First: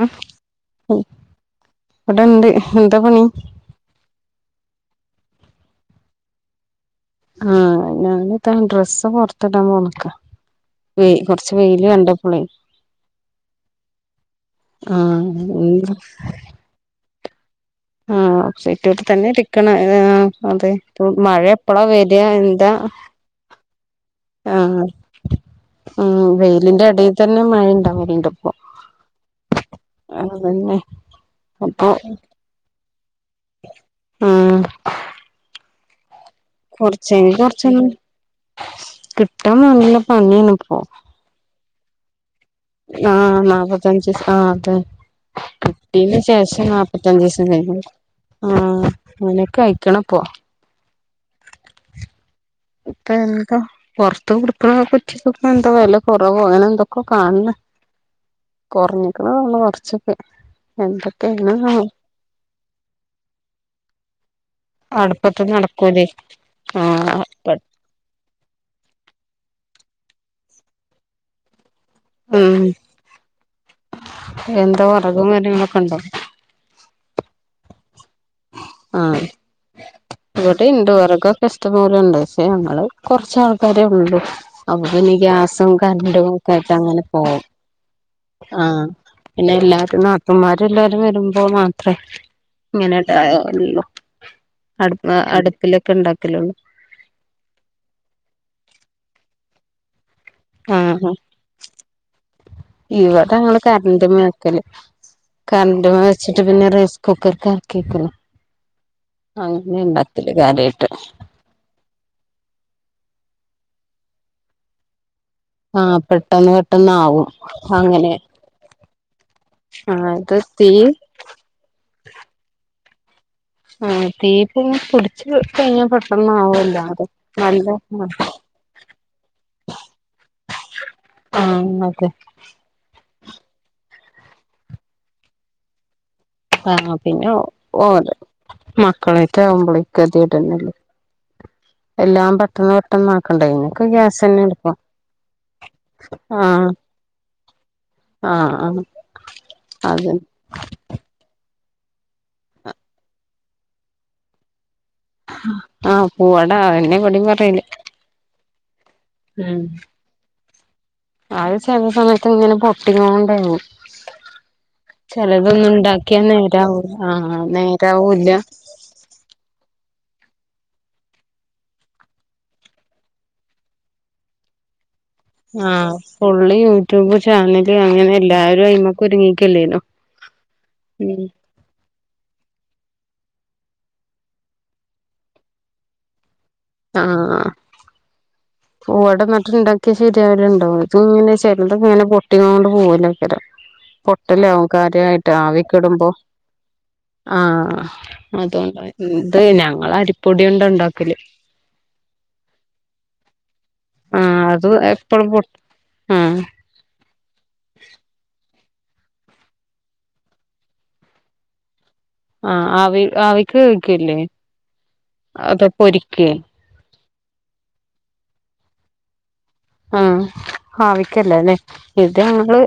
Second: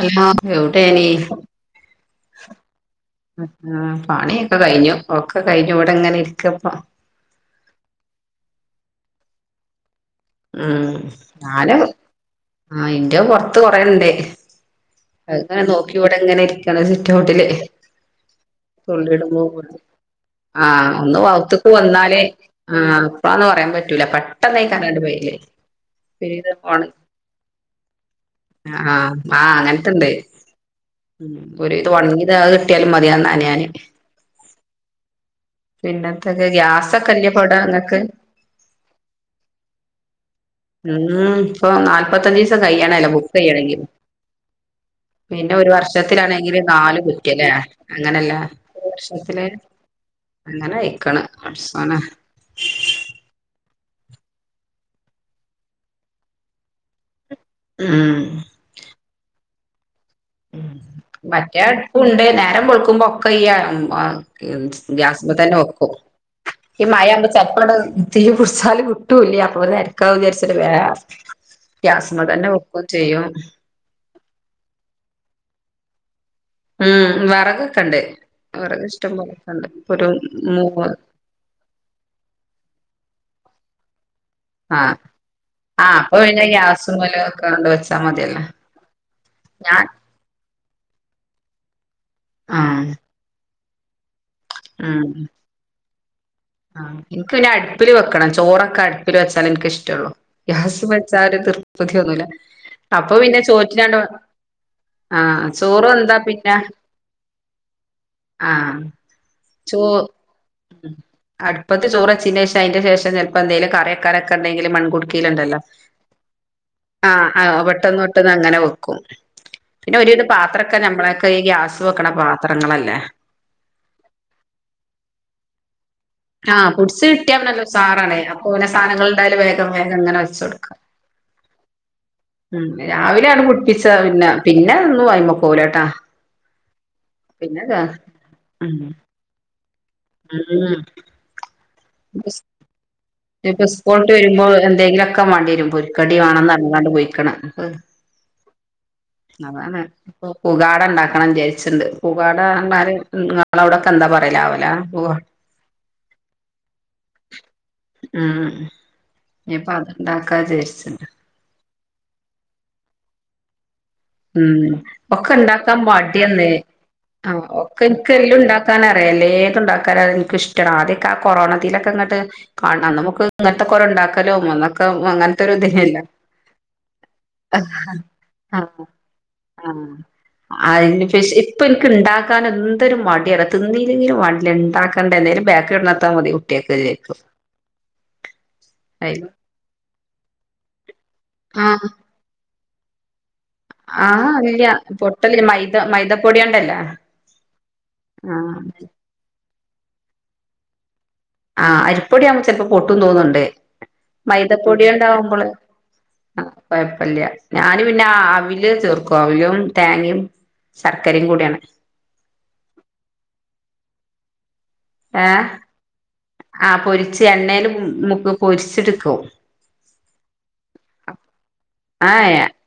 അല്ല ബൂട്ടേനി ഇവിടെണ്ട് എന്താ പണി ആഹ് പണിയൊക്കെ കഴിഞ്ഞു ഒക്കെ കഴിഞ്ഞു ഇവിടെ ഇങ്ങനെ ഇരിക്കപ്പ ആഹ് ഞൻതാ ഡ്രസ്സ് പൊറത്തിടാൻ പോണക്ക ഉം ഞാന്എന്റെ പൊറത്ത് കൊറയണ്ടേ ആഹ് അങ്ങനെ നോക്കി എന്താ ഇവിടെ എങ്ങനെ ഇരിക്കണ സിറ്റോട്ടില് ആഹ് സിറ്റൗട്ടിൽ തന്നെ തുള്ളിടുമ്പോ ഇരിക്കണ് ആഹ് അതെ ആഹ് ഒന്ന് മഴ വത്തക്ക് എപ്പളാ വന്നാലേ വരിക എന്താ ആഹ് വ ഇന്ന് പറയാൻ പറ്റൂല പെട്ടെന്ന് കണാണ്ട് ഉ വെയിലിന്റെ ഇടയിൽ തന്നെ മഴയുണ്ടാ വണ്ടപ്പോ ആഹ് ആഹ അങ്ങനത്ത ഇണ്ട് അപ്പൊ ഒരുവിതം ഉണങ്ങിത അത് കിട്ടിയാലും മതിയന്നഞാന് മ് പിന്നെന്തൊക്കെ ഗ്യാസൊക്കെല്ലെ കൊറച്ചെങ്കി കൊറച്ചൊന്നും പടെങ്ങക്ക് കിട്ടാൻ നല്ല പണിയാണ്പ്പോ ഉം ഇപ്പൊ നാല്പത്തഞ്ച് ദിവസം കയ്യണല്ലോ ബുക്ക് ആഹ് ചെയ്യണെങ്കിലിൽ നാപ്പത്തഞ്ച് ദിവസം ആഹ് അതെ പിന്നെ ഒരു ഇതിന് വർഷത്തിലാണെങ്കില് ശേഷം നാല നാപ്പത്തഞ്ച് ദിവസം കുറ്റില്ലേ കഴിഞ്ഞ് അങ്ങനല്ല ആഹ് വർഷത്തില് അങ്ങനെയൊക്കെ അയിക്കണിപ്പോ അങ്ങനെ വയിക്കണ് [inaudible] ഇപ്പ എന്താ പുറത്ത് കൊടുക്കണ കുറ്റിക്ക് എന്തോ വില കുറവ് അങ്ങനെ എന്തൊക്കെ കാണണ ഉം കുറഞ്ഞിക്കണ നമ്മള് കുറച്ച് ഉ മറ്റേ അടുപ്പുണ്ട് നേരം വെളുക്കുമ്പോ ഒക്കെ ഈ ഗ്യാസ്പ അടുപ്പത്ത് തന്നെ വെക്കും നടക്കൂലേ ഈ മഴവുമ്പ ആഹ് ചെപ്പട തീ കുടിച്ചാല് കിട്ടൂല്ലേ അപ്പൊ ഒ നിരക്കാ വിചാരിച്ചിട്ട വേറെ ഗ്യാസമ തന്നെ ഉം വെക്കയും ചെയ്യും എന്താ വറകും കാര്യങ്ങളൊക്കെ ഉണ്ടോ ഉം വറകൊക്കെ ഉണ്ട് വറക് ഇഷ്ടം ആഹ് പോലെക്കെണ്ട് ഒരു മൂന്ന് ഇഷ്ടംപലെ ഇണ്ട് പഷേ ഞങ്ങൾ കൊറച്ച് ആൾക്കാരെ ഒള്ളൂ അപ്പ ആഹ് പന്നെ ഗ്യാസും കരണ്ടും ഒക്കെ ആയിട്ട് അങ്ങനെ പോവും കൊണ്ട് വച്ചാൽ മതേലോ ആഹ പിന്നെ എല്ലാരും നാത്തൂമാര് എല്ലാരും വരുമ്പോ മാത്രേ ആഹ് ഇങ്ങനെടള്ളൂ അട് അടുപ്പിലൊക്കെ ഇണ്ടാക്കലൊള്ളൂ ആഹ ഇൻക്ക് പിന്നെ അടുപ്പില് വെക്കണം ചോറൊക്കെ അടുപ്പില് വെച്ചാലെ ഇൻക്ക് ഇഷ്ടൊള്ളു ഗ്യാസ്മ്മേ വെച്ചാ ഒരു തൃർപ്പതി ഒന്നുല്ല ഇവടെങ്ങള് കരന്റ്മ്മേ വെക്കല് ആഹ് ചോറ് കരന്റ് മ്മേ വെന്താ വെച്ചിട്ട് പിന്നെ റൈസ് കുക്കർക്ക് അറക്കിവെക്കും ആഹ അങ്ങനെ ഇണ്ടാക്കല് കാര്യായിട്ട് അടുപ്പത്ത് ചോറ് വെച്ചീന്റെ ശേഷം അയിന്റെ ശേഷം ചെലപ്പോ എന്തെലും കറിവെക്കാനൊക്കെണ്ടെങ്കിൽ മൺകുടുക്കീലുണ്ടല്ലോ ആ പെട്ടെന്ന് പെട്ടെന്ന് ആവും ആഹ് ആഹ് പെട്ടന്ന് അങ്ങനെ പെട്ടന്ന് അങ്ങനെ വെക്കും ആ പിന്നെ ഒരുവിതം ഇത് തീ പാത്രൊക്കെ നമ്മളൊക്കെ ഈ ഗ്യാസ് വെക്കണ പാത്രങ്ങളല്ലേ ഉം തീപ്പു [unintelligible] ആഹ് പുട്ച്ച് കിട്ടിയാ പിന്നെ നല്ല ഉസാറാണേ അപ്പോ പിന്നെ സാധനങ്ങൾ ഇണ്ടായാൽ വേഗം വേഗം ഇങ്ങനെ വെച് ച്ചോടുക്കാം ആഹ് അതെ ഉം രാവിലെ ഒന്ന്‌ മുട്ടിച്ചത പിന്ന പിന്നെ ഒന്നും അയ്മക്കൂല ട്ടാ ആഹ് പിന്നെ ഓലെ ഉം മക്കളെട്ട് ആകുമ്പോ ഉം [unintelligible] എല്ലാം പെട്ടെന്ന് പെട്ടെന്ന് ആ ഇനിപ്പോ സ്കൂൾ വിട്ട് വരുമ്പോ എന്തെങ്കിലുമൊക്കെ മാണ്ടി വരും പൊരിക്കടി വേണംന്ന് പറഞ്ഞ്ങ്ങാണ്ട് പോയിക്ക്ണ്‌ ആഹ് ആഹ് അതെ ഇപ്പൊ പുകാട ഉണ്ടാക്കണം വിചാരിച്ചിണ്ട് പുകാട പറഞ്ഞാൽ നിങ്ങളവിടൊക്കെ എന്താ പറയലാവല ആഹ് പൂവട അയന്നെ ഇവടെം പറയല് ഉം ഉം ഇനിപ്പ അത്ണ്ടാക്കാ വിചാരിച്ചിണ്ട് അത് ചെലെ സമയത്ത് ഇങ്ങനെ പൊട്ടിങ്ങോണ്ടെയ്നി ഉം ഒക്കെ ഇണ്ടാക്കാൻ മടിയന്നെ നേരാവൂ ആ ആഹ് ഒക്കെ ഇൻക് നേരാവൂല്ല എല്ലം ഇണ്ടാക് ക്കാനറിയാം എല്ലേത്തുണ്ടാക്കാൻ എനിക്ക് ഇഷ്ടാണ് ആദ്യൊക്കെ ആ കൊറോണതിലൊക്കെ ഇങ്ങട്ട് കാണാം നമുക്ക് ഇങ്ങനത്തൊക്കെ ഓരോ ഇണ്ടാക്കലും അന്നൊക്ക അങ്ങനെ ആഹ് ഫുള്ള് യൂട്യൂബ് ആഹ് ചാനല് അങ്ങനെ എല്ലാരും അയ്മക്ക് ഒരുങ്ങിക്കല്ലേ ആഹ് അയിന് ഫെഷി [unintelligible] ഇപ്പം ഇൻക്ക് ഇണ്ടാക്കാൻ എന്തൊരു മടിയ തിന്നില്ലെങ്കിലും വാണ്ടീല ഇണ്ടാക്കണ്ടേ എന്തോലും ബേക്കറി കൊടുന്നൊടുത്താൽ മതിയാവും [unintelligible] ആഹ് പൂവട ഇന്നട്ട് ഇണ്ടാക്കിയാ ശരിയാവല്ണ്ടോ ഇത് ഇങ്ങനെ ചെലത് ആഹ് ഇങ്ങനെ പൊട്ടിങ്ങാണ്ട് പോവലാക്കാരം ആഹ് പൊട്ടലാവും ഇല്ല കാര്യായിട്ട് പൊട്ടല് മൈദ ആവിക്കിടുമ്പോ മൈദപ്പൊടിയോണ്ടല്ലേ ആഹ് ആഹ് അതോണ്ട ഇത് ഞങ്ങൾ അരിപ്പൊടിയൊണ്ടാ ഇണ്ടാക്കല് ആഹ് അരിപ്പൊടിയാകുമ്പോ ചെലപ്പോ പൊട്ടും തോന്നുണ്ട് ആഹ് അത് എപ്പഴും പൊ മൈദപ്പൊടിയൊണ്ടാവുമ്പള് ആഹ് കൊഴപ്പല്യ ഞാന് പിന്നെ അവില് ചേർക്കും അവിലും തേങ്ങയും ശർക്കരയും കൂടിയാണ് ആഹ് ആവി ആവിക്ക് വേവിക്കൂല്ലേ ഏഹ് അതൊ പൊരിക്ക ആഹ് പൊരിച്ച് എണ്ണേൽ മുക്ക് പൊരിച്ചെട്ക്കും ഉം ആവിക്കല്ലെ ലെ ഇത് ഏഹ് ഞങ്ങള്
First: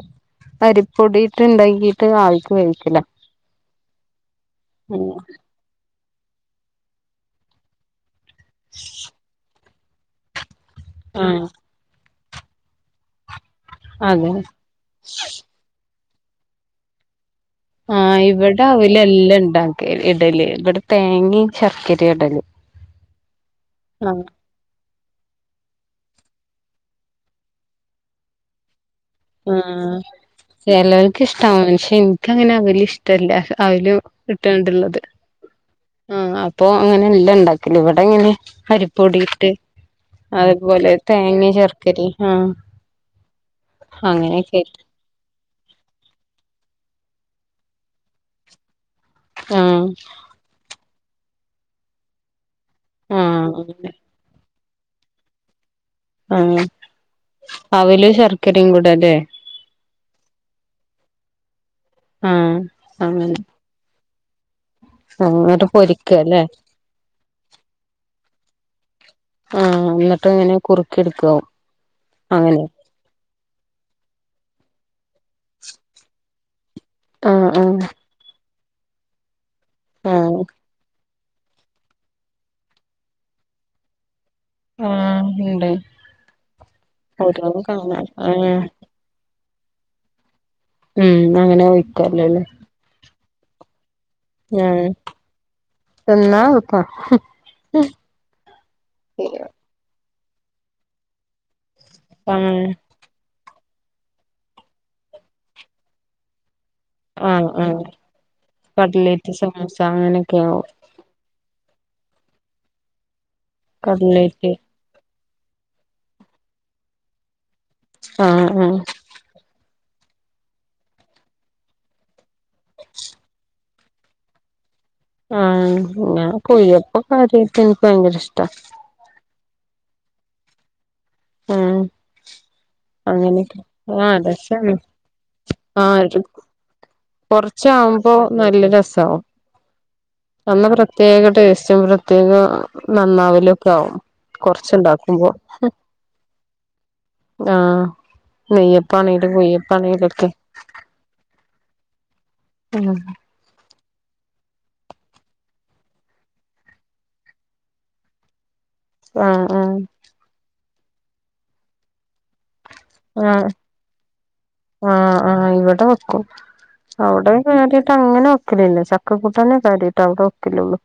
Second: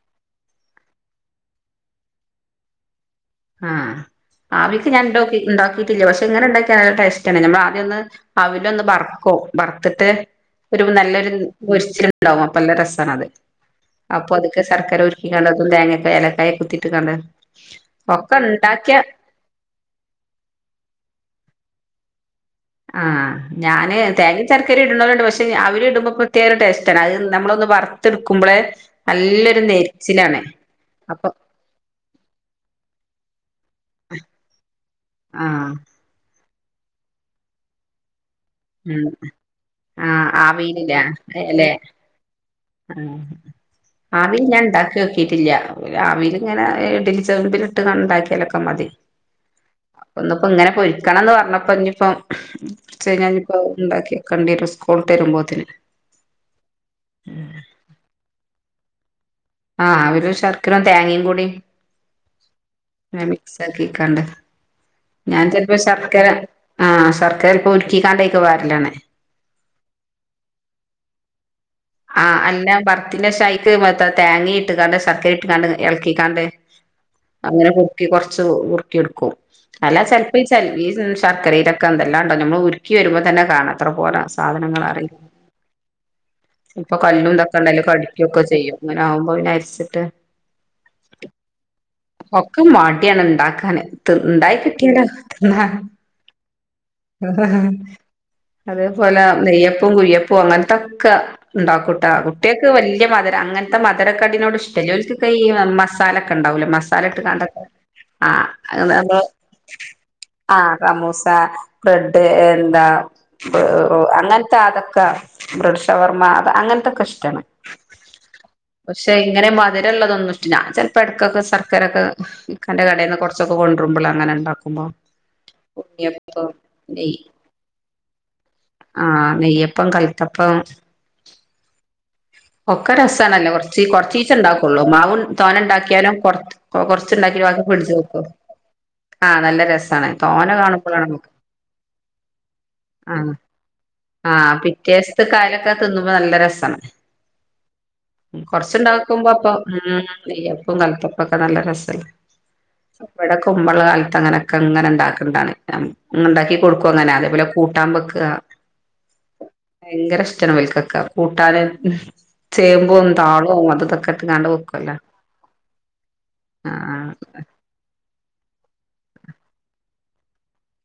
അരിപ്പൊടീട്ട് ഇണ്ടാക്കിട്ട് ആവിക്ക് വേവിക്കല ഉം ആവിക്ക് ഞാൻണ്ടോ ഇണ്ടാക്കിയിട്ടില്ല പക്ഷേ ഇങ്ങനെ ഇണ്ടാക്കിയ നല്ല ടേസ്റ്റ് ആണ് ഞമ്മൾ ആദ്യം ഒന്ന് അവിലൊന്ന് വറുക്കും വറുത്തിട്ട് ഒരു നല്ലൊരു ആഹ് പൊരിച്ചിട്ടുണ്ടാവും അപ്പ നല്ല രസാണ് അത് അതെ അപ്പത് ക്കെ ശർക്കര ഉരുക്കിങ്ങാണ്ട് അ [unintelligible] തേങ്ങ ഏലക്കായ് കുത്തിയിട്ട് കാണ്ട് ആഹ് ഇവ്ടെ അവലല്ല ഇണ്ടാക്ക ഇടല് ഇവ്ടെ തേങ്ങിം ശർക്കര ഇടല് ആഹ് ഞാന് ആഹ് തേങ്ങ ചർക്കര ഇടുന്നോല്ണ്ട് പക്ഷെ അവര് ഇടുമ്പോ പ്രേത്യേകടേസ്റ്റാണ് അത് നമ്മളൊന്ന് വർത്തെടുക്കുമ്പളെ ആഹ് ചെലോർക്ക് അപ്പൊ ഇഷ്ട്ടാ ക്ഷേ ഇൻ ക്ക് അങ്ങനെ അവല് ഇഷ്ട്ടല്ല അവല് ഇട്ടാണ്ട് ഇള്ളത് ആഹ് ആഹ് അപ്പൊ അങ്ങനെല്ല ഇണ്ടാക്കല് ഇവട ഇങ്ങനെ ഉം അരിപ്പൊടിയിട്ട് ആഹ് അത് പോലെ ആവിലില്ലേ തേങ്ങിം അല്ലെ ശർക്കരേം ആഹ് ആഹ് ആവി അങ്ങനെയൊക്കെ ഞാൻ ഇണ്ടാക്കി നോക്കിട്ടില്ല രാവിലെ ഇങ്ങനെ ഇഡലി ചെമ്പ്ലിട്ട് കാണ്ട് ഇടാക്കിലൊക്കെ മതി ആഹ് ഇപ്പ ഇങ്ങനെ പൊരിക്കണം പറഞ്ഞപ്പ ഇഞ്ഞ് ഇപ്പം ഇപ്പം ആഹ് ഇണ്ടാക്കിക്കെണ്ടിരും സ്കൂൾട്ട് രുമ്പോത്തിന് ആഹ് അവലും ശർക്കരികുടെ ല്ലേ ആഹ് അവല് ശർക്കര തേങ്ങികൂടി ആഹ് ന അങ്ങനെ മിക്സാ ആക്കി കാണ്ട് ആഹ് ഞാൻ എന്നിട്ട് ചെല്പ്പം പൊരിക്ക ശർക്കര അല്ലേ ആഹ് ശർക്കര [unintelligible] പ്പോ ഒരുക്കിക്കാണ്ട് അയ്ക്ക് പാരലാണ് ആഹ് എന്നട്ട് എങ്ങനെ കുറുക്കി എടുക്കാവും ആഹ് അങ്ങനെ അന്റെ വർത്തിന്റെഷൈറ്റ് എത്താ തേങ്ങി ഇട്ട്ക്കാണ്ട് ശർക്കര ഇട്ടക്കാണ്ട് എള്ക്കിക്കാണ്ട് ആഹ് അങ്ങനെ ആഹ് കുർക്കി കൊർച് ഉറ്ക്കി വെക്കും അല്ല ചെല്പ്പാ ആഹ് [unintelligible] ഈ ശർക്കരയിടെ എന്തെല്ലാണ്ട് നമ്മള് ഉരുക്കി വരുമ്പോ തന്നെ കാണാം എത്ര പോരാ സാധനങ്ങളാ അറി ഇണ്ട് ഇപ്പൊ കല്ലും തക്കണ്ടാല്ലോ കടിക്കുക്കെ ആഹ് ചെയ്യും ഇങ്ങനെ ആവു മ്പോ ന്ന അരിച്ചിട്ട് ഉം അങ്ങനെ ഒഴിക്കല്ലോല്ലേ ഒക്കെ മാടിയാണ് ഇണ്ടാക്കാന് ത് ഇണ്ടായി ആഹ് കിട്ടിയാലോ തിന്നാ തിന്നാ എള്പ്പാ അതെ പോലെ നെയ്യപ്പും കുയ്യ പോന്നത്തക്കെ ഉണ്ടാക്കുട്ടാ ആഹ് കുട്ടിയെക്ക് വെല് ഇ മധര അങ്ങനത്തെ മധരക്കടിനോട് ഇഷ്ട്ടല്ല ഒരിക്കക്കെ ഈ മസാലക്കെ ഉണ്ടാവുലോ മസ് സ്ഥലട്ട് ആഹ് കണ്ടക്ക ആഹ് ആഹ് കട്ലേറ്റ് സമൂസ [unintelligible] അങ്ങനെയൊക്കെ ആവും ആഹ് സമൂസ ബ്രെഡ് എന്താ കട്ലേറ്റ് അങ്ങേത്ത അതൊക്കെ ബ്രഡ്ഷവർമ്മ അങ്ങനെത്തൊക്കെ ഇഷ്ട്ടാണ് ആഹ് ആഹ് ക്ഷെ ഇങ്ങനെ മധുര ഉള്ളൊതൊന്നു ഇ ഞാ ചെലപ്പോ ക്കൊക്കെ സർക്കാരൊക്കെ ഇക്കന്റെ കടേന്ന് കൊറ്ച്ചൊക്കെ കൊണ്ട കുമ്പളെ അങ്ങനെണ്ടാക്കുമ്പോ ആഹ് കുഴിയപ്പ നെയ് കാര്യയിട്ട് ഇന്ക്ക് ഭയങ്കര ഇഷ്ട്ടാ ആഹ് നെയ്യപ്പം കല്ത്തപ്പം ഉം ഒക്കെ രസാണല്ലോ കൊറ്ച്ച് ആഹ് കൊറ്ചീച്ച രസാണ് ഇണ്ടാക്കുള്ളൂ മാവ് തോന ഇണ്ടാക്കിയാലും കൊ കൊറ് കൊറ്ച്ചാകുമ്പോ നല്ല രസാവു ആഹ് നല്ല രസാണ് തോനെ അന്ന് കാണുമ്പളാണ് നമുക്ക് പ്രത്യേക ടേസ്റ്റും പ്രത്യേക ആഹ് നന്നാവലോ ഒക്കെ ആകും ആഹ് പിറ്റേസത്തെ കാലൊക്കെ തിന്നു നല്ല രസാണ് ആഹ് കൊറച്ചുണ്ടാക്കുമ്പോ നെയ്യപ്പാണെലും അപ്പ [unintelligible] കുയ്യപ്പാണെലൊക്കെ നെയ്യപ്പോ കല്ത്തപ്പക്കെ നല്ല രസ്സായ് ഉം ഇവടെ കുമ്പള്ള [unintelligible] അങ്ങനെയൊക്കെ ഇങ്ങനെ ഇണ്ടാക്കണ്ടാണ് ഇണ്ടാക്കി കൊടുക്കും അങ്ങനെ അതേപോലെ കൂട്ടാൻ ബെക്കാ ആഹ് ആഹ് ഭയങ്കര ഇഷ്ട്ടാണ് വൽക്കോക്കെ കൂട്ടാന് ചേമ്പും ആഹ് താളും അതൊക്കെട്ട് കാണ്ട് ആഹ് ആഹ് ഇവിടെ വെക്കും ആഹ് അവ്ടെ കാര്യയിട്ട് അങ്ങനെ വെക്കലില്ല ചക്കകുട്ടാന്നെ കാര്യായിട്ട് അവ്ടെ വെക്കലൊള്ളൂ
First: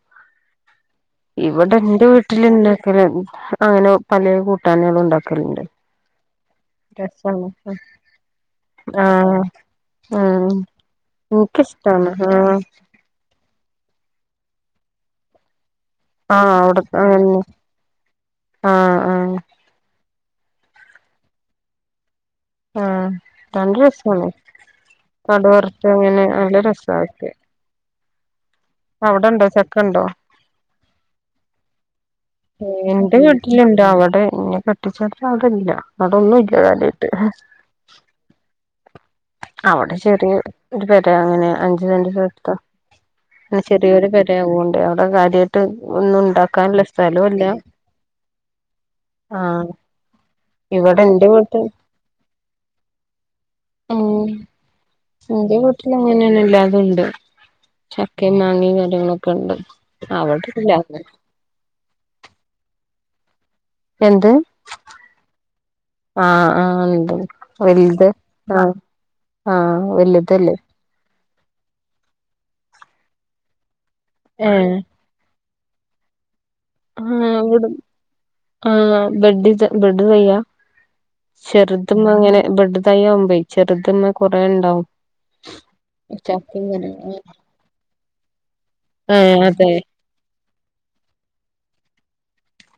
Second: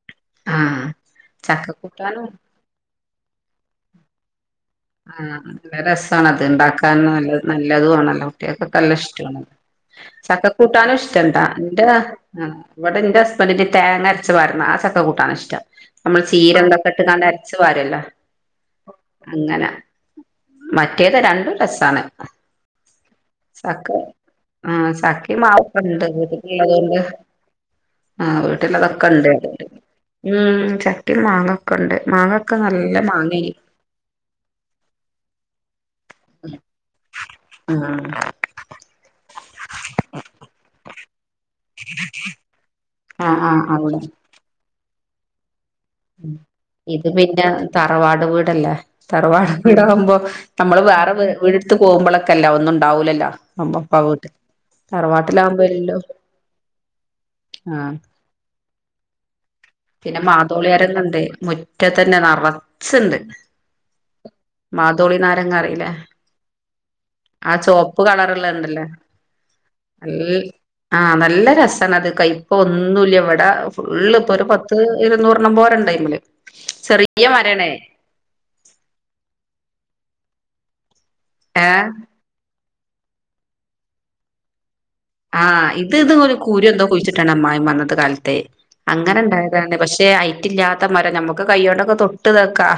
ആഹ് ഇവിടെ ഇൻ്റെ ചക്കക്കൂട്ടാനും വീട്ടില് ഇണ്ടാക്കല് അങ്ങനെ പലേ കൂട്ടാനുകളും ആഹ് ഉണ്ടാക്കലുണ്ട് നല്ല രസാണ് അത് ഇണ്ടാക്കാന് നല്ല രസാണ് നല്ലതും ആണല്ലോ കുട്ടേൾക്കൊക്കെ നല്ല ആഹ് ഇഷ്ടാണ്ചക്ക ആഹ് കൂട്ടാനും ഇഷ്ടണ്ട് ഇന്റെ എനിക്കിഷ്ടാണ് നാതു ആഹ് ഇവിടെ ഇന്റെ ഇ പൊ തി തേങ്ങ അരച്ച്പാർന്ന ആ ചക്ക കൂട്ടാന് ഇഷ്ടം നമ്മള് ആഹ് ചീരന്തൊക്കെ അവിടത്തെ ഇട്ട്ക്കാണ്ട് അരച്ചു പാരൊല്ലോ ആഹ് ആഹ് അങ്ങനെ മറ്റേത് രണ്ടും രസ്സാണ് ആഹ് രണ്ടും രസാണ് ആഹ് ചക്കിം കടു മാവും ഒക്കെ വറുത്ത് ഇണ്ട് അങ്ങനെ വീട്ടിക്ക് നല്ല ഇള്ളതോണ്ട് രസാക്കി ആഹ് വീട്ടില് അതൊക്കെ ഇണ്ട് അവിടെണ്ടോ അതോണ്ട് ചക്കണ്ടോ ഉം ചക്കിം മാങ്ങൊക്കെ ഇണ്ട് മാങ്ങ എന്റെ വീട്ടില്ണ്ട് അവടെ ഇന്നെ കെട്ടിച്ചോട്ത്ത് അവിടെ ഇല്ല അവിടൊന്നും ഇല്ല കാര്യായിട്ട് ആഹ് അവടെ ചെറിയ ഒരു പെര അങ്ങനെ അഞ്ച് സെന്റ് സ്ഥലത്ത് ആഹ് ആഹ് അവിടെ ചെറിയൊരു പെര യിവോണ്ട് അവടെ കാര്യാ ഇത് പിന്നെ തറവാട് വീടല്ലേ തറവാട് ആഹ് വീട് ആവുമ്പോ നമ്മള് ഇവിടെ വേറെ എന്റെ വീട് വീട്ട് ഇട്ത്ത് പോവുമ്പളൊക്കെ അല്ലെ ഒന്നും ഉണ്ടാവൂലല്ലോ അപ്പക്ക വീട്ടിൽ ഇന്റെ വീട്ടില് തറവാട്ടിലാവുമ്പോല്ലോ അങ്ങനേണ് എല്ലാതും ഇണ്ട് ആഹ് ചക്കയും മാങ്ങയും കാര്യങ്ങളൊക്കെ ഉണ്ട് അവ്ടെ തോളിയാരങ്ങണ്ട് മുറ്റത്തന്നെ നറച്ച്ണ്ട് എന്ത് മാതോളി നാരങ്ങ അറിയില്ലേ ആഹ് ആഹ് ഇണ്ട് ആ ചോപ്പ് വൽത് ആഹ് കളറ്ള്ളണ്ടല്ലോ ആഹ് നല്ല വല്തല്ലേ ആഹ് നല്ല രസാണ് അത് കൈപ്പൊന്നുല്ല ഇവിടെ ഫുള്ള് ഇപ്പൊ ഒരു ഏഹ് പത്ത് ഇരുന്നൂറ് ണ്ണം പോരണ്ട് അയ്മല് ആഹ് ഇവ്ടെ ആഹ് ബെഡ്ഡിത ബെഡ്ഡ് തയ്യാ ഏഹ് ചെറുത് മ്മെ ഇങ്ങനെ ബെഡ്ഡ് തയ്യാവുമ്പെ ചെറുത് മ്മെ കൊറേ ഇണ്ടാവും ആഹ് ഇത് ഇത് ഒരു ചക്കിം കൂരു എന്തോ ഇങ്ങനെ കുഴിച്ചിട്ടാണ് അമ്മായിമ്മ അന്നത്തെ കാലത്തെയ അങ്ങനെ ഏഹ് അതെ ഇണ്ടായതാണ് പക്ഷെ രേ ഹൈറ്റില്ലാത്ത മരം നമ്മക്ക് കയ്യോണ്ടൊക്കെ തൊട്ട്താക്കാ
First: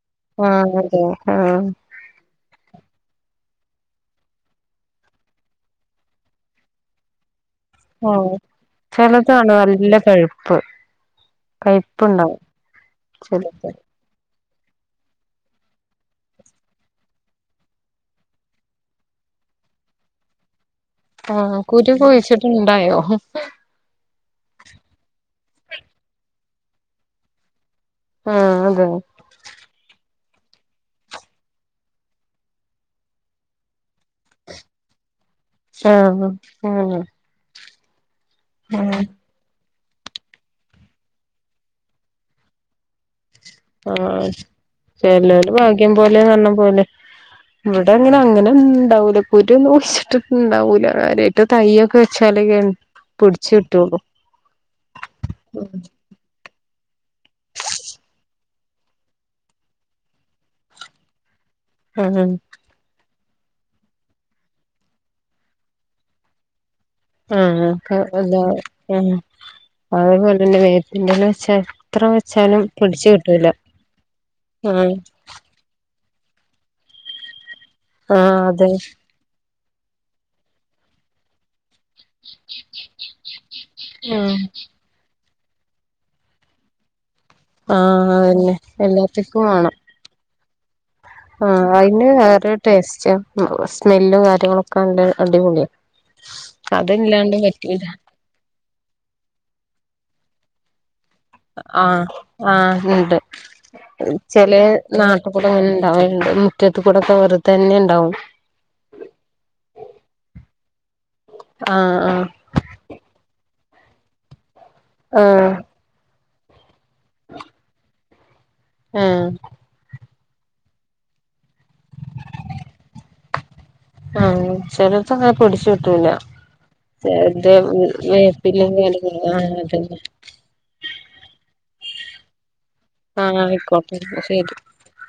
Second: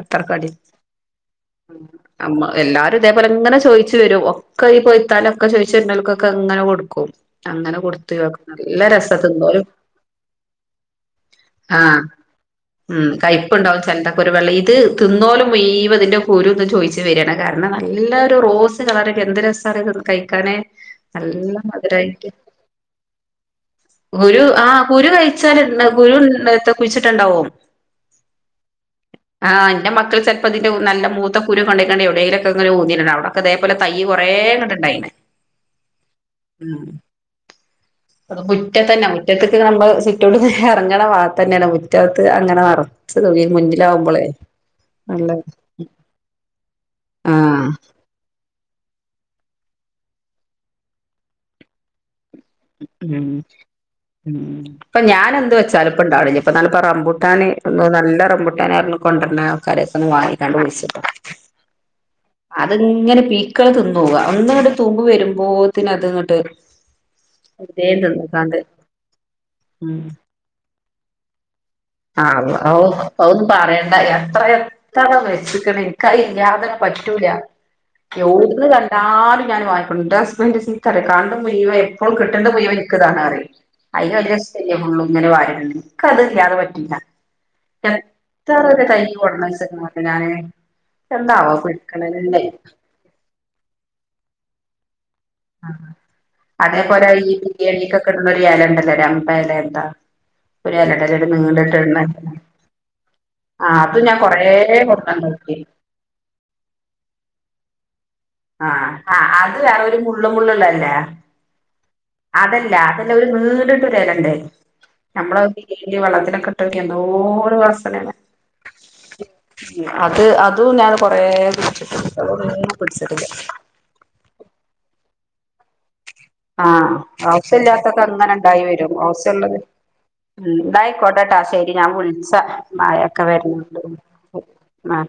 അത്രക്ക് അടി ആഹ് അതെ ആഹ് ഉം അമ്മ എല്ലാരും ഇതേപോലെ ഇങ്ങനെ ചൊയിച്ച് വരും ഒക്കെ ഈ പൊയ്ത്താല് ഒക്കെ ചൊയിച്ച് വരുന്നോൽക്കൊക്കെ ഇങ്ങനെ കൊട് ക്കും അങ്ങനെ ആഹ് കൊടുത്ത്താക്കും നല്ല രസാ ചെലതാണ് തിന്നോല് നല്ല പഴുപ്പ് ആഹ് കയ്പ്പുണ്ടാവും ഉം കയ്പ്പ് ചെലത് ഉണ്ടാവും ചെലത ഒരുവെള്ളീത് തിന്നോല് മുയ്വം ഇതിന്റെ കുരു ഇത് ചോയ്ച്ച് വരാണ് കാരണം നല്ലൊരു റോസ് കളർ എന്ത് രസ് [unintelligible] കഴിക്കാന് നല്ല ആഹ് കുരു മധുരായിട്ട് കുഴിച്ചിട്ട് ഇണ്ടായോ കുരു ആഹ് കുരു കഴിച്ചാല് ഇട്ണ് കുരു [unintelligible] കുഴിച്ചിട്ടാ ഇണ്ടാവും ആഹ് അതെ ആഹ് ഇന്റെ മക്കൾ ചെലപ്പോ ഇതിന്റെ നല്ല മൂത്ത കുരു കൊണ്ടയ്ക്കാണ്ട് എവിടേങ്കിലൊക്കെ ഇങ്ങനെ ഊതി ഇട്ണാണ ഒക്കെ ഇതേപോലെ തയ്യ് കൊറേ ഇങ്ങ്ട്ട് ഇണ്ടായ്ണ് [unintelligible] ഉം അത് മുറ്റത്തന്നെ മുറ്റത്ത്ക്ക് നമ്മള് സിറ്റൗട്ട്ന്ന് എറങ്ങ്ണ ഭാഗത്തെന്നേണ് മുറ്റത്ത് അങ്ങനെ നറ ആഹ് നല്ല ചെലോലെ ഭാഗ്യം പോലേന്ന് പറഞ്ഞപോലെ ആഹ് ഇവിടെ അങ്ങനെ അങ്ങനെ ഉണ്ടാവൂല കുരു ഒന്നും കുഴിച്ചിട്ട് ഇണ്ടാവൂല കാര്യായിട്ട് തയ്യൊക്കെ വെച്ചാലക്കേണ് ഉം പിടിച്ച് കിട്ടൊള്ളു ഇപ്പണ്ടാവ്ണ്ല്ല ഇപ്പൊന്നാള്പ്പൊ റംബുട്ടാൻ നല്ല റംബുട്ടാന് പറഞ്ഞ് കൊണ്ടര്ണ ആൾക്കാരെ എര്ത്ത്ന്ന് വങ്ങിക്കാണ്ട് കുഴിച്ചിട്ട ഉം ഉം അത്ങ്ങനെ പീക്കള് തിന്നു പോവ ഒന്ന് ഇങ്ങ്ട്ട് തൂമ്പ് വരുമ്പോത്തിന് അത് ഇങ്ങട്ട് ആഹ് ക്കെ വെറുതേം നല്ല തിന്ന്ക്കാണ്ട് ആഹ് ഉം അതേപോലെന്നെ വേപ്പിന്റെ എല വെച്ചാ എത്ര വെച്ചാലും പിടിച്ചു കിട്ടൂല ആഹ് എത്രയത്ര വെച്ച്ക്ക്ണ് ഇക് അയില്ലാത പറ്റൂല ആഹ് യഹുട്ന്ന് അതെ കണ്ടാലും ഞാൻ വാങ്ങിക്കൊണ്ട [unintelligible] മുഴുവ എപ്പളും കിട്ടേണ്ട മുഴുവം ഇന്ക്ക് താണ് പറിം അയിന് വലിയ ആഹ് ഇഷ്ട ഫുള്ളും ഇങ്ങനെ വാരിട്ണ ഇന്ക്കത് ഇലാതെ പറ്റില്ല അതന്നെ എത്ര എല്ലാത്തിക്കും വേണം [unintelligible] ഞാന് എന്താവോ ഫ്രീ പിനെ വേറെ ടേസ്റ്റ് സ്മെല്ലും കാര്യങ്ങളൊ കണ്ട അടിപൊളിയ അതല്ലാണ്ട് പറ്റൂല്ല ഇന്നൊ ഒരുയാല ഉണ്ടല്ലോ ര അമ്പല്ല എന്താ [unintelligible] നീണ്ട്ട്ട് ഒന്ന് ആഹ് ആഹ് ഉണ്ട് ആഹ് അത് ഞാൻ കൊറെ കൊടുക്കാൻ നോക്കി അഹ്ണ്ട് മുറ്റത്ത് കൂടെക്കെ വെറുതെന്നെ ഇണ്ടാവും ആഹ് ആഹ് അത് വേറെ ഒരു മുള്ള് മുള്ളുള്ളല്ലേ ആഹ് അതല്ല അത് ഒരു നീണ്ട്ട്ട് ഒര് എല്ലണ്ട് നമ്മള ആഹ് [unintelligible] ഈ വെള്ളത്തിലോക്കെ ഇട്ടോക്യാ എന്തൊര് വസനെണ് ഉം അത് അതും ഞാൻ കൊറെ പിടിച്ചിട്ട് അഹോന്നും പിടിച്ചിട്ടില്ല ആഹ് ചെലോല്ക്ക് അങ്ങനെ പിടിച്ച് കിട്ടൂല ആഹ് അഹുസ്യ ഇല്ലാത്തൊക്കെ അങ്ങനെ ഉണ്ടായി വേപ്പില വരും അഹുസ്യ ആഹ് ഇള്ളത് അതന്നെ ഉം ന്നയിക്കോട്ടെട്ടാ ശെരി ഞാൻ വുള്ച്ച മാഴ ഒക്കെ ആഹ് വര്ണ് ആയിക്കോട്ടെ ശരി ണ്ട് ആഹ്